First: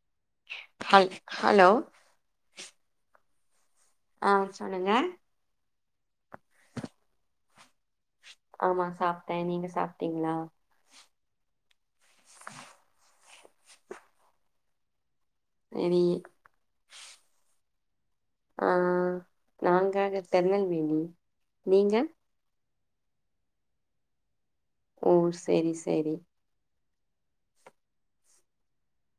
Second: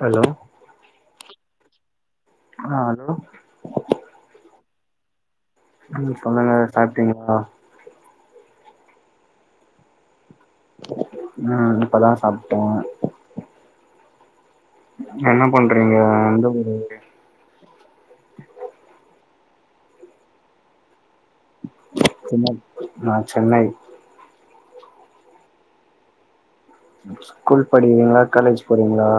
Hello hi hello hello ஆ சொல்லுங்க நீங்க சொல்லுங்க சாப்ட்டீங்களா ஆமா சாப்ட்டே நீங்க சாப்ட்டீங்ளா நா இப்பதா சாப்ட்ட என்ன பண்றீங்க சரி எந்த ஊரு ஆ நாங்கங்க திருநெல்வேலி நீங்க [unintelligible] நா சென்னை ஓ செரி செரி ஸ்கூல் படிக்கிரீங்ளா காலேஜ் போறீங்ளா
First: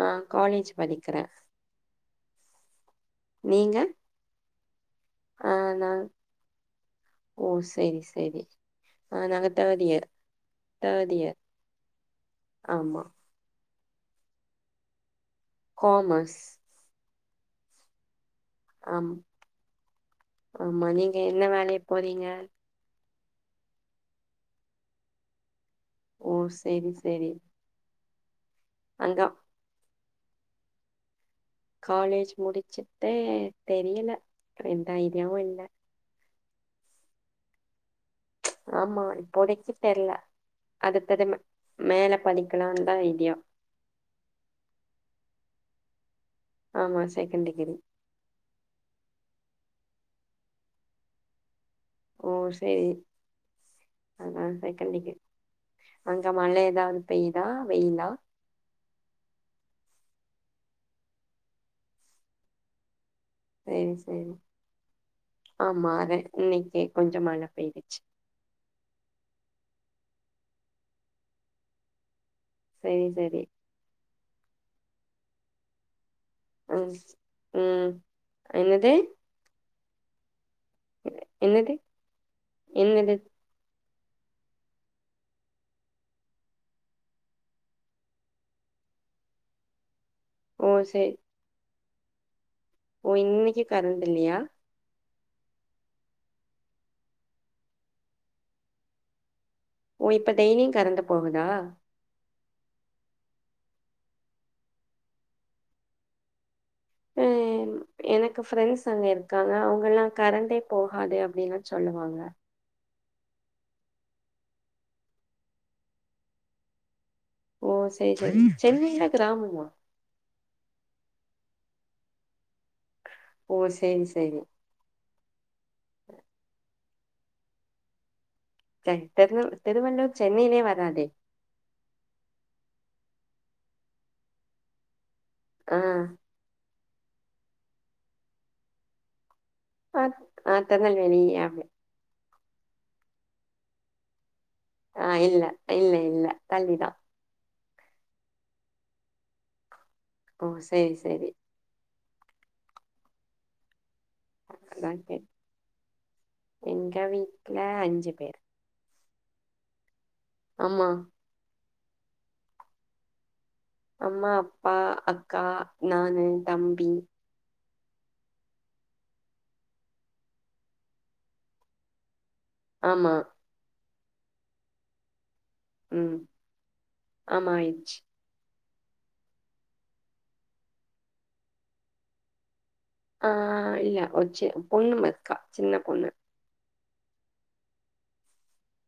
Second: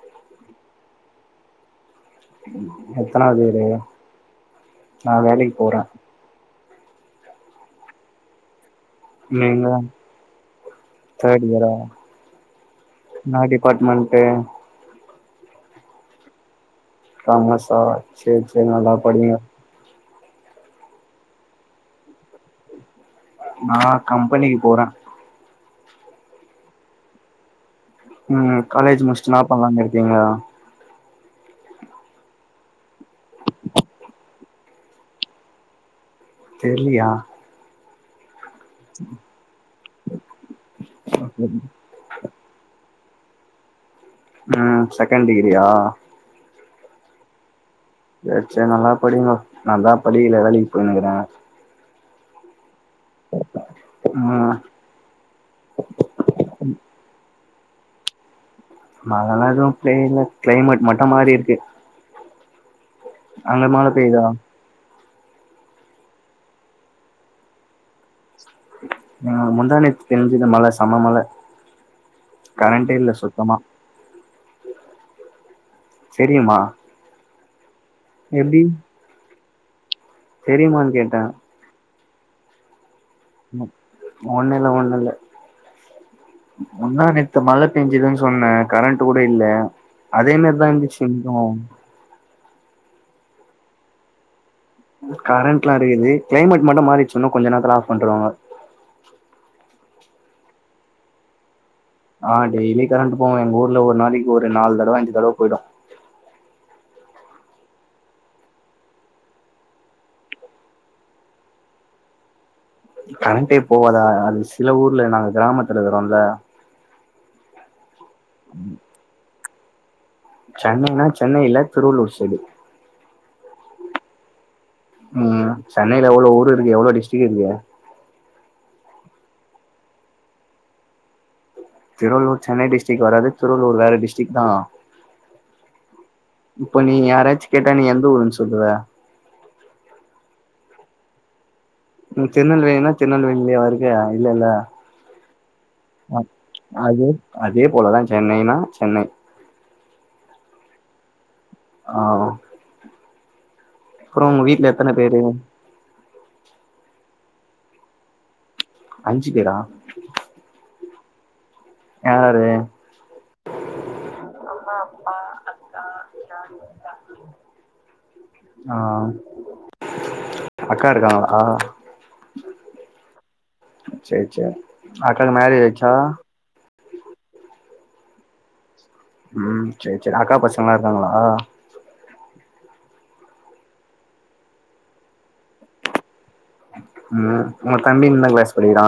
ஆ காலேஜ் படிக்கிற எத்தனாவது இயரு நீங்க நா ஆ வேலைக் போற நா ஓ செரி செரி ஆ நாங்க நீங்க தேர்ட் இயர் தேர்ட் இயர் ஆமா என்ன டிபார்ட்மென்டு காமர்ஸ் காமர்ஸா சேர் சேரி நல்லா ஆம் படிங்க ஆமா நீங்க என்ன வேலைக் போறீங்க நா கம்பெனிக் போற ஓ சேரி சேரி ம் காலேஜ் முடிச்சுட்டு என்ன பண்லானு இருக்கீங்க காலேஜ் முடிச்சுட்டு தெரியல எந்த ஐடியாவு இல்ல தெர்லியா ஆமா இப்போதைக்கு தெர்ல அடுத்தது மே மேல படிக்கலான் தா ஐடியா ம் செகண்ட் டிகிரியா ஆமா செகண்ட் டிகிரி சேர் சேர் நல்லா படி மா நாந்தா படிக்கல வேலைக்கு போயின்னுக்குற ஓ சேரி அதா ம் சை கண்டிக்கு அங்க மழ எதாவது பெயுதா வெயிலா மழலா எதுவு பெய்ல கிளைமேட் மட்டோ மாரிருக்கு மழ சேரி பெய்யுதா சேரி ஆமா அத இன்னிக்கு கொஞ்சோ மழ பெய்துச்சு அ முந்தா நேத்து பேஞ்சுது மழ செம மழ கரண்டே சரி இல்ல சரி சுத்தமா செரியுமா ம் ம் என்னது தெரியுமான்னு கேட்ட என்னது என்னது ஒண்ணுல்ல ஒண்ணுல்ல ஒன்னா நேத்து மழ பேஞ்சுதுன்னு சொன்ன கரண்ட்டு கூட இல்ல அதே மார்தா ஓ இருந்துச்சு சரி இங்கியு ஓ இன்னிக்கு கரண்ட் இல்லயா கரண்ட்லா இருக்குது கிளைமேட் மட்டு மாறிடுச்சு இன்னு கொஞ்ச நேரத்துல ஆப் பண்ருவாங்க ஓ இப்ப டெய்லியு கரண்ட் போகுதா ஆ டெய்லி கரண்ட்டு போகு எங்க ஊர்ல ஒரு நாளைக்கு ஒரு நாலு தடவ அஞ்சு தடவ போயிடு அ எனக்கு ஃப்ரெண்ட்ஸ் அங்க இருக்காங்க அவங்கல்லா கரண்டே போகாது அப்டின்ல சொல்லுவாங்க கரண்ட்டே போவாதா அது சில ஊர்ல நாங்க கிராமத்துல இருக்கறோல்ல ஓ செரி [inaudible] சென்னையீல கிராமமா சென்னைன்னா சென்னை இல்ல திருவள்ளூர் சைடு ஓ சேரி சேரி ம் சென்னைல எவ்ளோ ஊரு இருக்கு எவ்ளோ டிஸ்ட்ரிக் இருக்குது த தறு திருவள்ளூர் சென்னையிலே வராதே திருவள்ளூர் சென்னை டிஸ்ட்ரிக் வராது திருவள்ளூர் வேற டிஸ்டிக் தா அ இப்ப நீ யாராச்சு கேட்டா நீ எந்த ஊருன்னு சொல்லுவ அ அ திருநெல்வேலி அப் ம் திருநெல்வேலினா திருநெல்வேலிலேவா இருக்க இல்லல்ல அ இல்ல இல்ல இல்ல தள்ளிதா அது அதே போலதா சென்னைனா சென்னை ஓ சேரி சேரி ஆ அப்பறோ உங்க வீட்ல எத்தன அதான் பேரு கேட் எங்க வீட்ல அஞ்சு பேரு அஞ்சு பேரா ஆமா யாரு அம்மா அப்பா அக்கா நானு தம்பி ஆ அக்கா இருக்காங்களா ஆமா சேர் சேர் அக்காக்கு மேரேஜ் ஆய்ச்சு ம் ஆமா ஆயிச்சு ம் சேர் சேர் அக்கா பசங்களா இருக்காங்களா ஆ இல்ல ஒரு சி பொண்ணு இருக்கா சின்ன பொண்ணு ம் உங்க தம்பி என்ன க்ளாஸ் படிக்கிறா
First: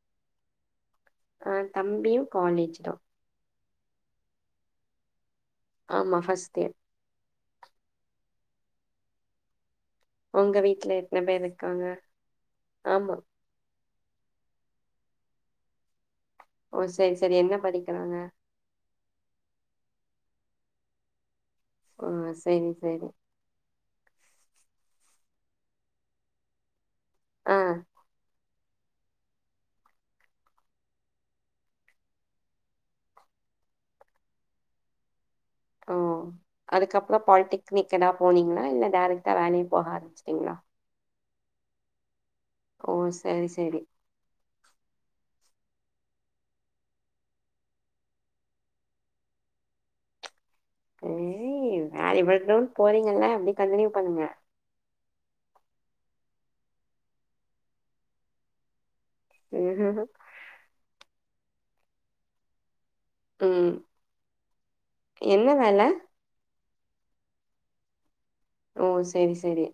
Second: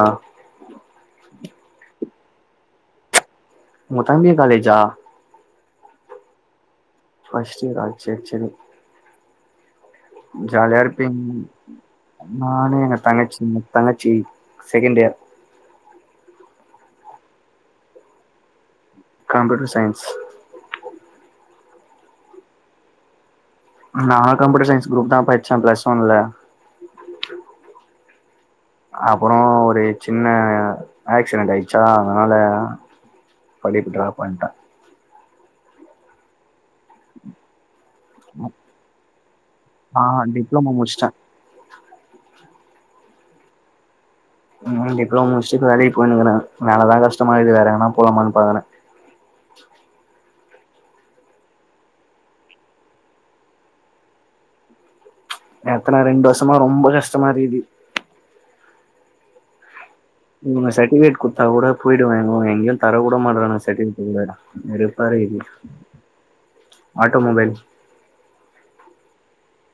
அ தம்பியு காலேஜ் தா உங்க தம்பியு காலேஜா ஆமா ஃபர்ஸ்ட் இயர் ஃபர்ஸ்ட் இயரா சேர் சேரி உங்க ஜாலியா வீட்ல இருப்பீங் எத்தன பேர் இருக்காங்க நானு எங்க ஆமா தங்கச்சி தங்கச்சி செகண்ட் இயர் ஓ சரி சரி என்ன படிக்கிறாங்க கம்ப்யூட்டர் சைன்ஸ் ஆ சேரி சேரி நா கம்யூட்டர் சயின்ஸ் குரூப்தா படிச்ச ப்ளஸ் ஒன்லல ஆ அப்ரோ ஒரு சின்ன ஆக்சிடெண்ட் ஆயிடுச்சா அதனால படிப்பு டிராப் பண்ட ஓ அதுக்கப்ரோ பால்டெக்னிக் எதா போனீங்களா இல்ல டேரக்ட்டா வேலைக் போக ஆரம்பிச்ட்டீங்களா முடிஷ்ட ஓ சரி சரி ம் டிப்ளமோ முடிஷ்ட்டு இப்ப வேலைக்கு போயினுக்குற வேலதா கஷ்டமா இக்குது வேற எங்கனா போலாமான் பாக்கற ஹேய் வேலைக்குதா போறீங்கல்ல அப்டியே கண்டினியூ பண்ணுங்க எத்தன ரெண்டு வர்சமா ரொம்ப கஷ்டமா இருக்கிது ஹுஹூ ஹும் ம் சர்டிஃபிகேட் குத்தா கூட போயிடுவ இவு எங்கயு தரவு தரவுமாற்றானுங்க ம் சர்டிஃபிகேட் கூட வெறுப்பாருக்குது என்ன வேல ஆட்டோமொபைல்ஸ் ஓ சேரி சேரி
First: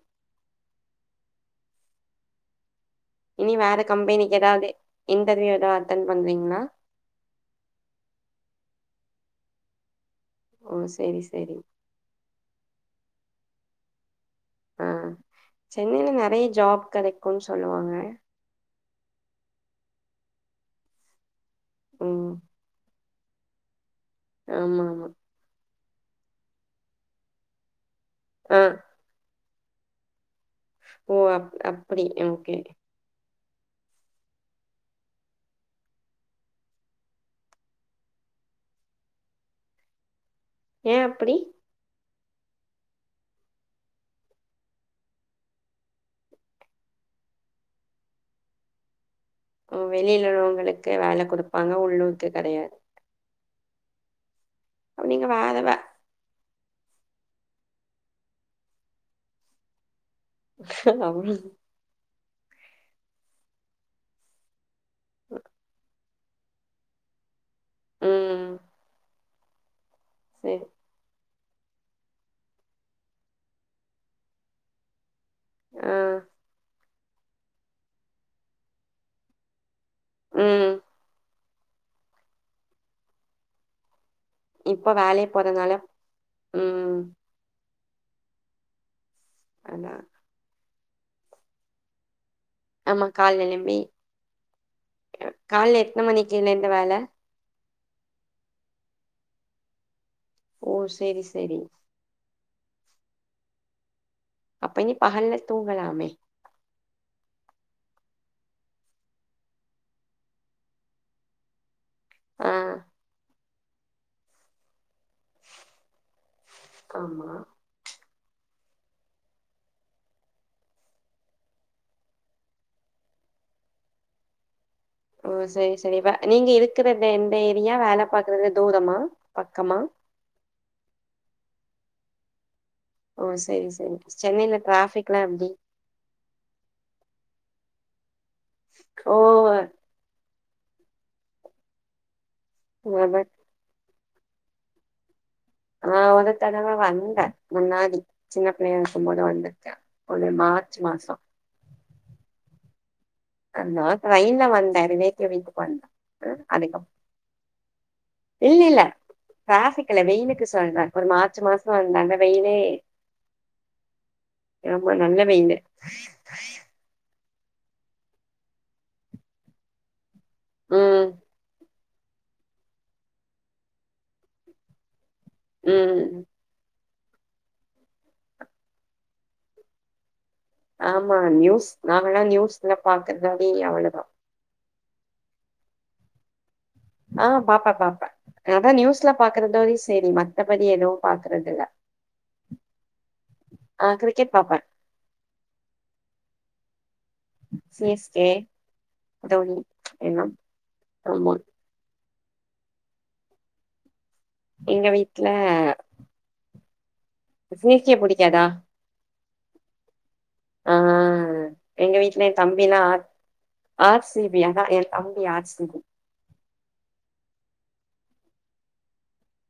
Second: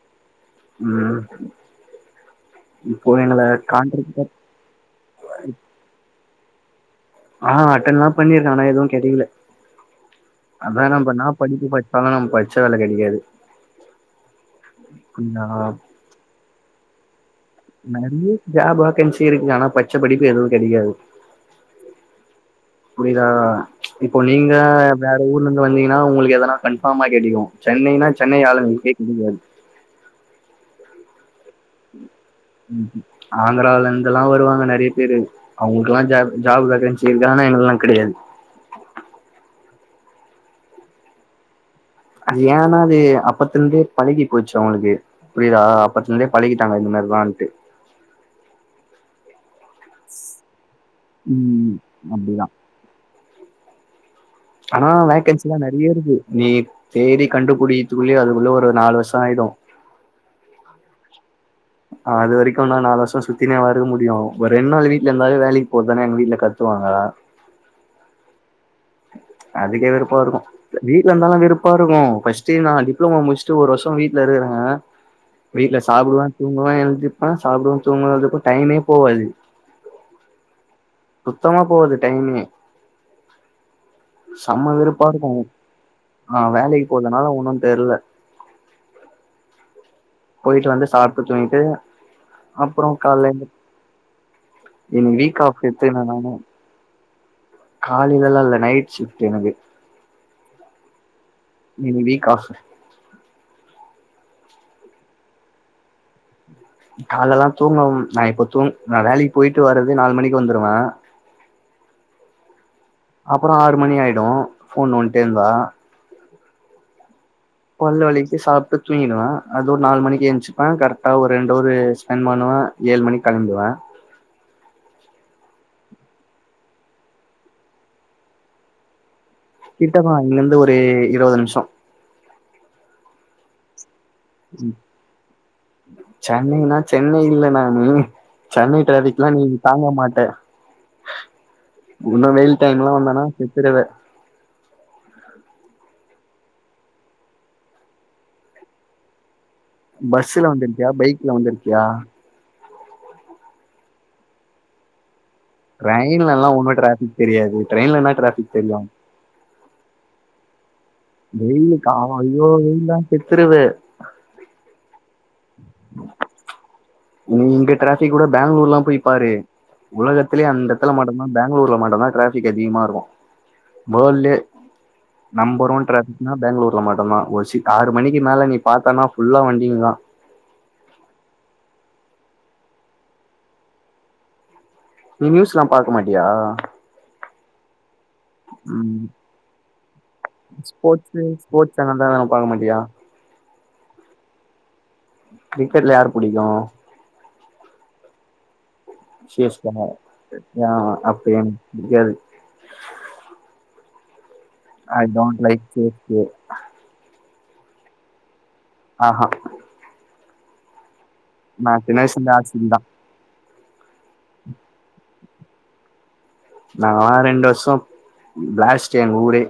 ம் இப்போ எங்கள இனி வேற கான்ட்ராக்ட் கம்பெனிக்கு எதாவது இன்டர்வியூ எதா அட்டன் பண்றீங்களா ஆஹா அட்டன்லா பண்ணிருக்க ஆனா எதுவு கெடைக்ல ஓ அதா சரி என்னப்னா சரி படிப் படி சாலு பச்ச வேல கெடைக்காது ஆ நா சென்னையில நெறைய ஜாப் கெடைக் நிறைய ஜாப் வாக்கன்சி இருக்குங்க ஆனா பச்சப்படிப்பு எதுவு கிடையாது ம் புரியுதா இப்போ நீங்க ஆமா ஆமா வேற ஊர்லந் து வந்தீங்கன்னா உங்களுக் எதனா கன்ஃபார்மா கிடைக்கு சென்னைனா சென்னை ஆ ஆளுங்கக்கே கிடைக்காது ஓ அப் அப்படி ஓகே ஆந்திராவில இருந்துல்லா வருவாங்க நிறைய பேரு அவங்களுக்கெல்லா ஜா ஜாப் வேக்கன்ச்சி இருக்கு ஆனா எங்களுகெல்லா கிடையாது ஏ அப்படி அது ஏன்னா அது அப்பத்த இருந்தே பழகி போச்சு அவங்களுக்கு புரிதா அப்பத்துல இருந்தே பழிக்கிட்டாங்க இந்த மாரிதான்ட்டு வெளியில உள்ளவங்களுக்கு வேல குடுப்பாங்க ம் உள்ளூக்கு அப்டிதா கெடையாது ஆனா அப்ப நீங்க வேற வேகன்சில்லா வே நெறைய இருக்கு நீ தேடி கண்டுபுடிகித்துக்குள்ளயே அதுக்குள்ள ஒரு நாலு வருஷம் ஆயிடு அவுளுது அது வரைக்கு நா நாலு வருஷோ சுத்தினே வா இருக்க முடியு ஒரு ரெண்டு நாள் வீ ட்ல இருந்தாலே வேலைக்கு போதன எங்க வீட்ல கத்துவாங்க ம் அதுக்கே வெறுப்பா இருக்கு சரி. வீட்ல இருந்தாலு வெறுப்பா இருக்கு ஃபர்ஸ்டே நா டிப்ளோமா முடிச்ட்டு ஒரு வருஷோ வீட்ல இருக்கற வீட்ல ஆ. சாப்டுவ தூங்குவ எழுந்திப்ப சாப்டுவ தூங்குவ எதுக்குமே டைமே போகாது ம் சுத்தமா போவாது டைமே சம்ம இப்ப வெருப்பா வேலை இருக்கு போறனால நா வேலைக்கு ம். போறதுனால ஒன்னு தெரில ஆனா போயிட்டு வந்து சாப்ட்டு தூங்கிட்டு அப்றோ ஆமா கால்ல எந் காலையுலுமே இன்னைக்கு வீக் ஆஃப் காலைல எத்ன மணிக்கு இலேந்து வேல காலையிலல்லா இல்ல நைட் ஷிப்ட் எனக்கு ஓ செரி செரி இன்னிக் வீக் ஆஃப் அப்ப நீ பகல்ல தூங்கலாமே கால எல்லா தூங்க நா இப்ப தூங் நா வேலைக்கு போயிட்டு வரது நாலு மணிக்கு வந்துடுவ ஆ அப்றோ ஆறு மணி ஆய்டு போன் நோண்டிட்டே இருந்தா ஆமா பல்லு வலிகிட் சாப்ட்டு தூங்கிடுவ அது ஒரு நாலு மணி எந்சிப்ப கரெக்டா ஒரு ரெண்டு அவரு ஸ்பெண்ட் பண்ணுவ ஏழு மணிக்கு கெளம்புவ ஓ செரி செரி இப்ப நீங்க இருக்கற எந்த ஏரியா வேல பாக்குறது தூரமா பக்கமா இங்லருந்து ஒரு இருபது நிமிஷோ ஓ செரி செரி சென்னையில டிராஃபிக்லா எப்டி சென்னைனா சென்னை இல்ல நானு சென்னை டிரபிக்லா நீ ஓ! தாங்க மாட்ட இன்னு வெயில் டைம்ல வந்தனா செத்துருவ நா ஒரு தடவ வந்த முன்னாடி சின்ன பிள்ளையா இருக்கும் போது வந்துருக்க பஸ்ல வந்திருக்கியா பைக்ல வந்திருக்கியா நா ட்ரெயின்ல வந்த ரி வைத்து வைத்து ட்ரெயின்லல்லா ஒண்ணு டிராபிக் தெரியாது ட்ரெயின்ல என்ன டிராபிக் தெரியு ட்ராபிக் இல்ல வெயிலுக்கு சொல்ற ஒரு மார்ச் மாசம் வெயிலுக்கு ஆ வந்தாந்த ஐயோ வெயிலே வெயில்லா செத்துருவ ஆமா நல்ல வெயிலு நீ இங்க டிராபிக் கூட பெங்களூர்லா போய் பாரு உலக த்துலையே அந்த இடத்துல ம் மட்டு தா பெங்களூர்ல மட்டு தா டிராபிக் அதிகமா இருக்கு வேல்ட்லே நம்பர் ஒன் ம் ட்ராபிக்னா பெங்களூர்ல மட்டுதா ஒரு ஆறு மணிக்கு மேல நீ பாத்தனா ஃபுல்லா வண்டிங்கதா ஆமா நியூஸ் நாங்கல்லா நியூஸ்ல பாக்குறதுனாலே அவ்ளோதா நீ நியூஸ்லா பாக்க மாட்டியா ஆ பாப்ப பாப்ப அதா நியூஸ்ல பாக்குறத வரையு செரி மத் ஸ்போட்ஸ்ஸூ ஸ்போட்ஸ் சேனலு அதெலா பாக்க மாட்டிய ஆ கிரிக்கெட் பாப்பே கிரிக்கெட்ல யார புடிக்கு C S K C Dhoni S K னா எல்லா அ அப்ப ஆமா எனக்கு புடிக்காது எங்க ஐ வீட்ல don't like C S K C S K புடிக்காதா ஆஹ அ நா எங்க சின்ன வயசுல வீட்ல ஏ இருந்து ஆர் சி பி தா தம்பிலா ஆர் சி பி அதா ஏ தம்பி ஆர் சி பி நாங்கலா ரெண்டு வர்ஷோ பிளாஸ்ட்டு எங்க ஊரே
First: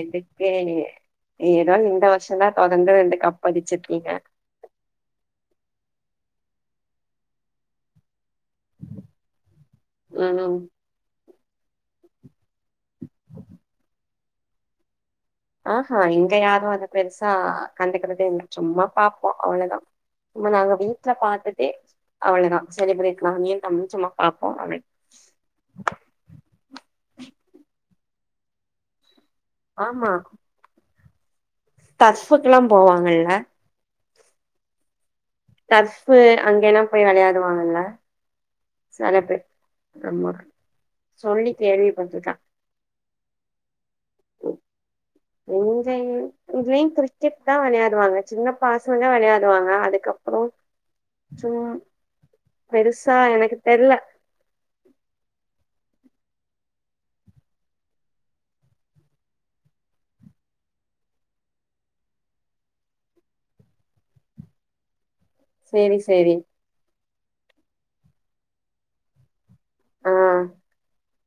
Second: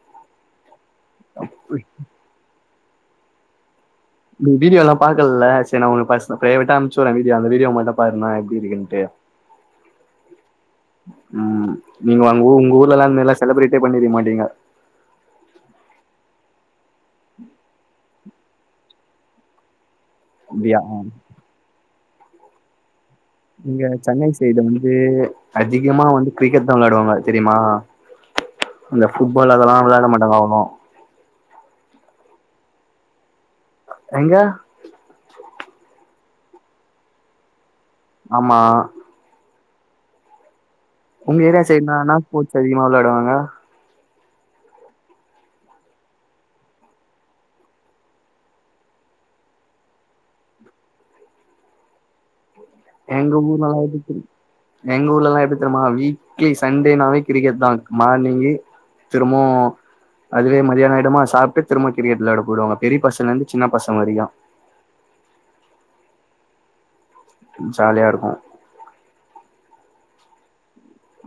எதுக்கு ஏதோ இந்த வர்ஷோ வர்சோதா தொடந்து ரெண்டு கப் அடுச்சிருக்கீங்க நீ வீடியோலா பாக்கலல்ல சரி நா உனக்கு பச ப்ரைவேட்டா அனுப்ச்சுட்ற வீடியோ அந்த வீடியோ மட்டு பாரு நா எப்டி இருக்கண்டு ம் ம் நீங்க அங்க உங்க ஊர்லல்லா இந்தமாரில்லா செலப்ரேட்டே பண்ணிருக்க மாட்டீங்க ஆஹ இங்க யாரு அத பெருசா கண்டுக்றதே இல்ல சும்மா பாப்போ அவ்ளோதா இத நாங்க அப்படியா வீட்ல பாத்துட்டே அவ்ளோதா செலிப்ரேட்னாலே இங்க தஞ்சமா சென்னை பாப்போ அவள கிரிக்கெட்தா விளையாடுவாங்க தெரியுமா இந்த ஃபுட்பால் அதெல்லா விளையாட மாட்டாங்க அவோளோ தர்ஃபுக்கு எல்லா போவாங்கல்ல எங்க தர்ஃபு அங்கெலா போய் விளையாடுவாங்க ஆமா நறைய பேர் ஆமா உங்க சொல்லி ஏரியா கேள்வி சைடுனா என்ன பட்ருக்க ஸ்போர்ட்ஸ் அதிகமா வெளையாடுவாங்க [inaudible] இங்க இங்கயு கிரிக்கெட்தா வெளையாடுவாங்க சின்ன பாசங்க வெளையாடுவாங்க அதுக்கப் றோ சும் பெருசா எங்க எனக்கு ஊர்லலாம் தெர்ல எப்படி தெரி- எங்க ஊர்ல எல்லா எப்டி தெரியுமா வீக்லி சண்டேனாவே கிரிக்கெட்தா மார்னிங்கு திரும்பவு அதுவே மதியானோ ஆயிடுமா சாப்பிட்டு திரும்ப கிரீகெட் விளையாட பொய்டுவாங்க பெரிய பசங்கல்ல இருந்து சின்ன பசங்க வரைக்கு சேரி சேரி ஜாலியா இருக்கு அ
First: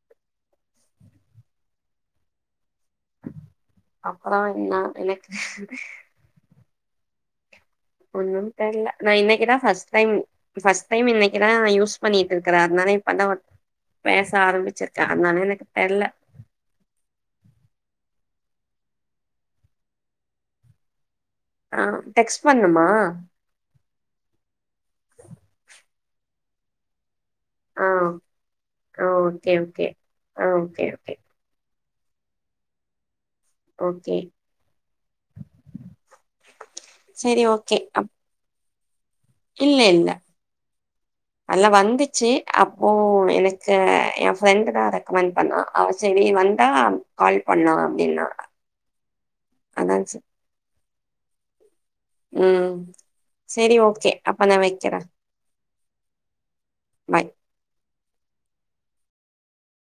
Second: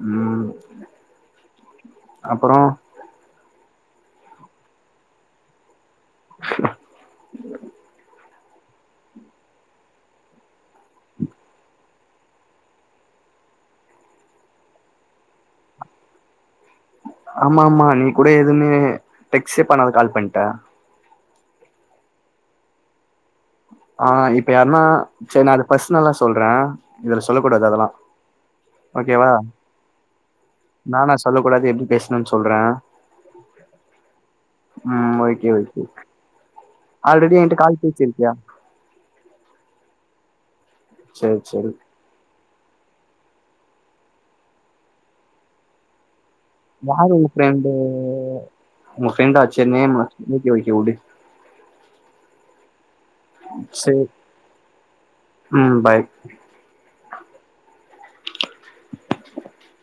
ம் அப்றோ அப்பறோ என்னா எனக்கு [inaudible] ஒன்னு தெர்ல நா இன்னைக்குதா பஸ்ட் டைம் ஃபஸ்ட் டைம் இன்னைக்குதா நா யூஸ் பண்ணிட்ருக்குற அதனால இப்பதா பேச ஆரம்பிச்சிருக்க அதனா எனக்கு தெர்ல ஆமா ஆமா நீ கூட எதுமே டெக்ஸ்டே பண்ணாத கால் பண்ட்ட அ டெக்ஸ்ட் பண்ணுமா அ இப்ப யார்னா சரி நா அத பர்சனல்லா‌ சொல்ற இதுல சொல்லக்கூடாது அதெல்லா ஆ ஆ ஓகேவா ஓகே ஓகே ஆ ஓகே நானா ஓகே சொல்ல கூடாது எப்டி பேஸ்ணுன் சொல்ற ஓகே உம் ஓகே ஓகே ஆல்ரெடி செரி என்ட்ட ஓகே கால் அப் பேசிருக்கியா இல்ல இல்ல சரி அதுலா சரி வந்துச்சி அப்போ எனக்கு எ ஃப்ரெண்டு் தா ரெக்கமெண்ட் பண்ணா அவ செரி வந் யாரு உங்க ஃபிரண்டு உங்க ஃபிரண்டாச்சு அதான் நேமு சரி ஓகெ ஓகெ உடு உம் சரி ஓகே அப்ப நா வக்கிற ம் பாய் பாய்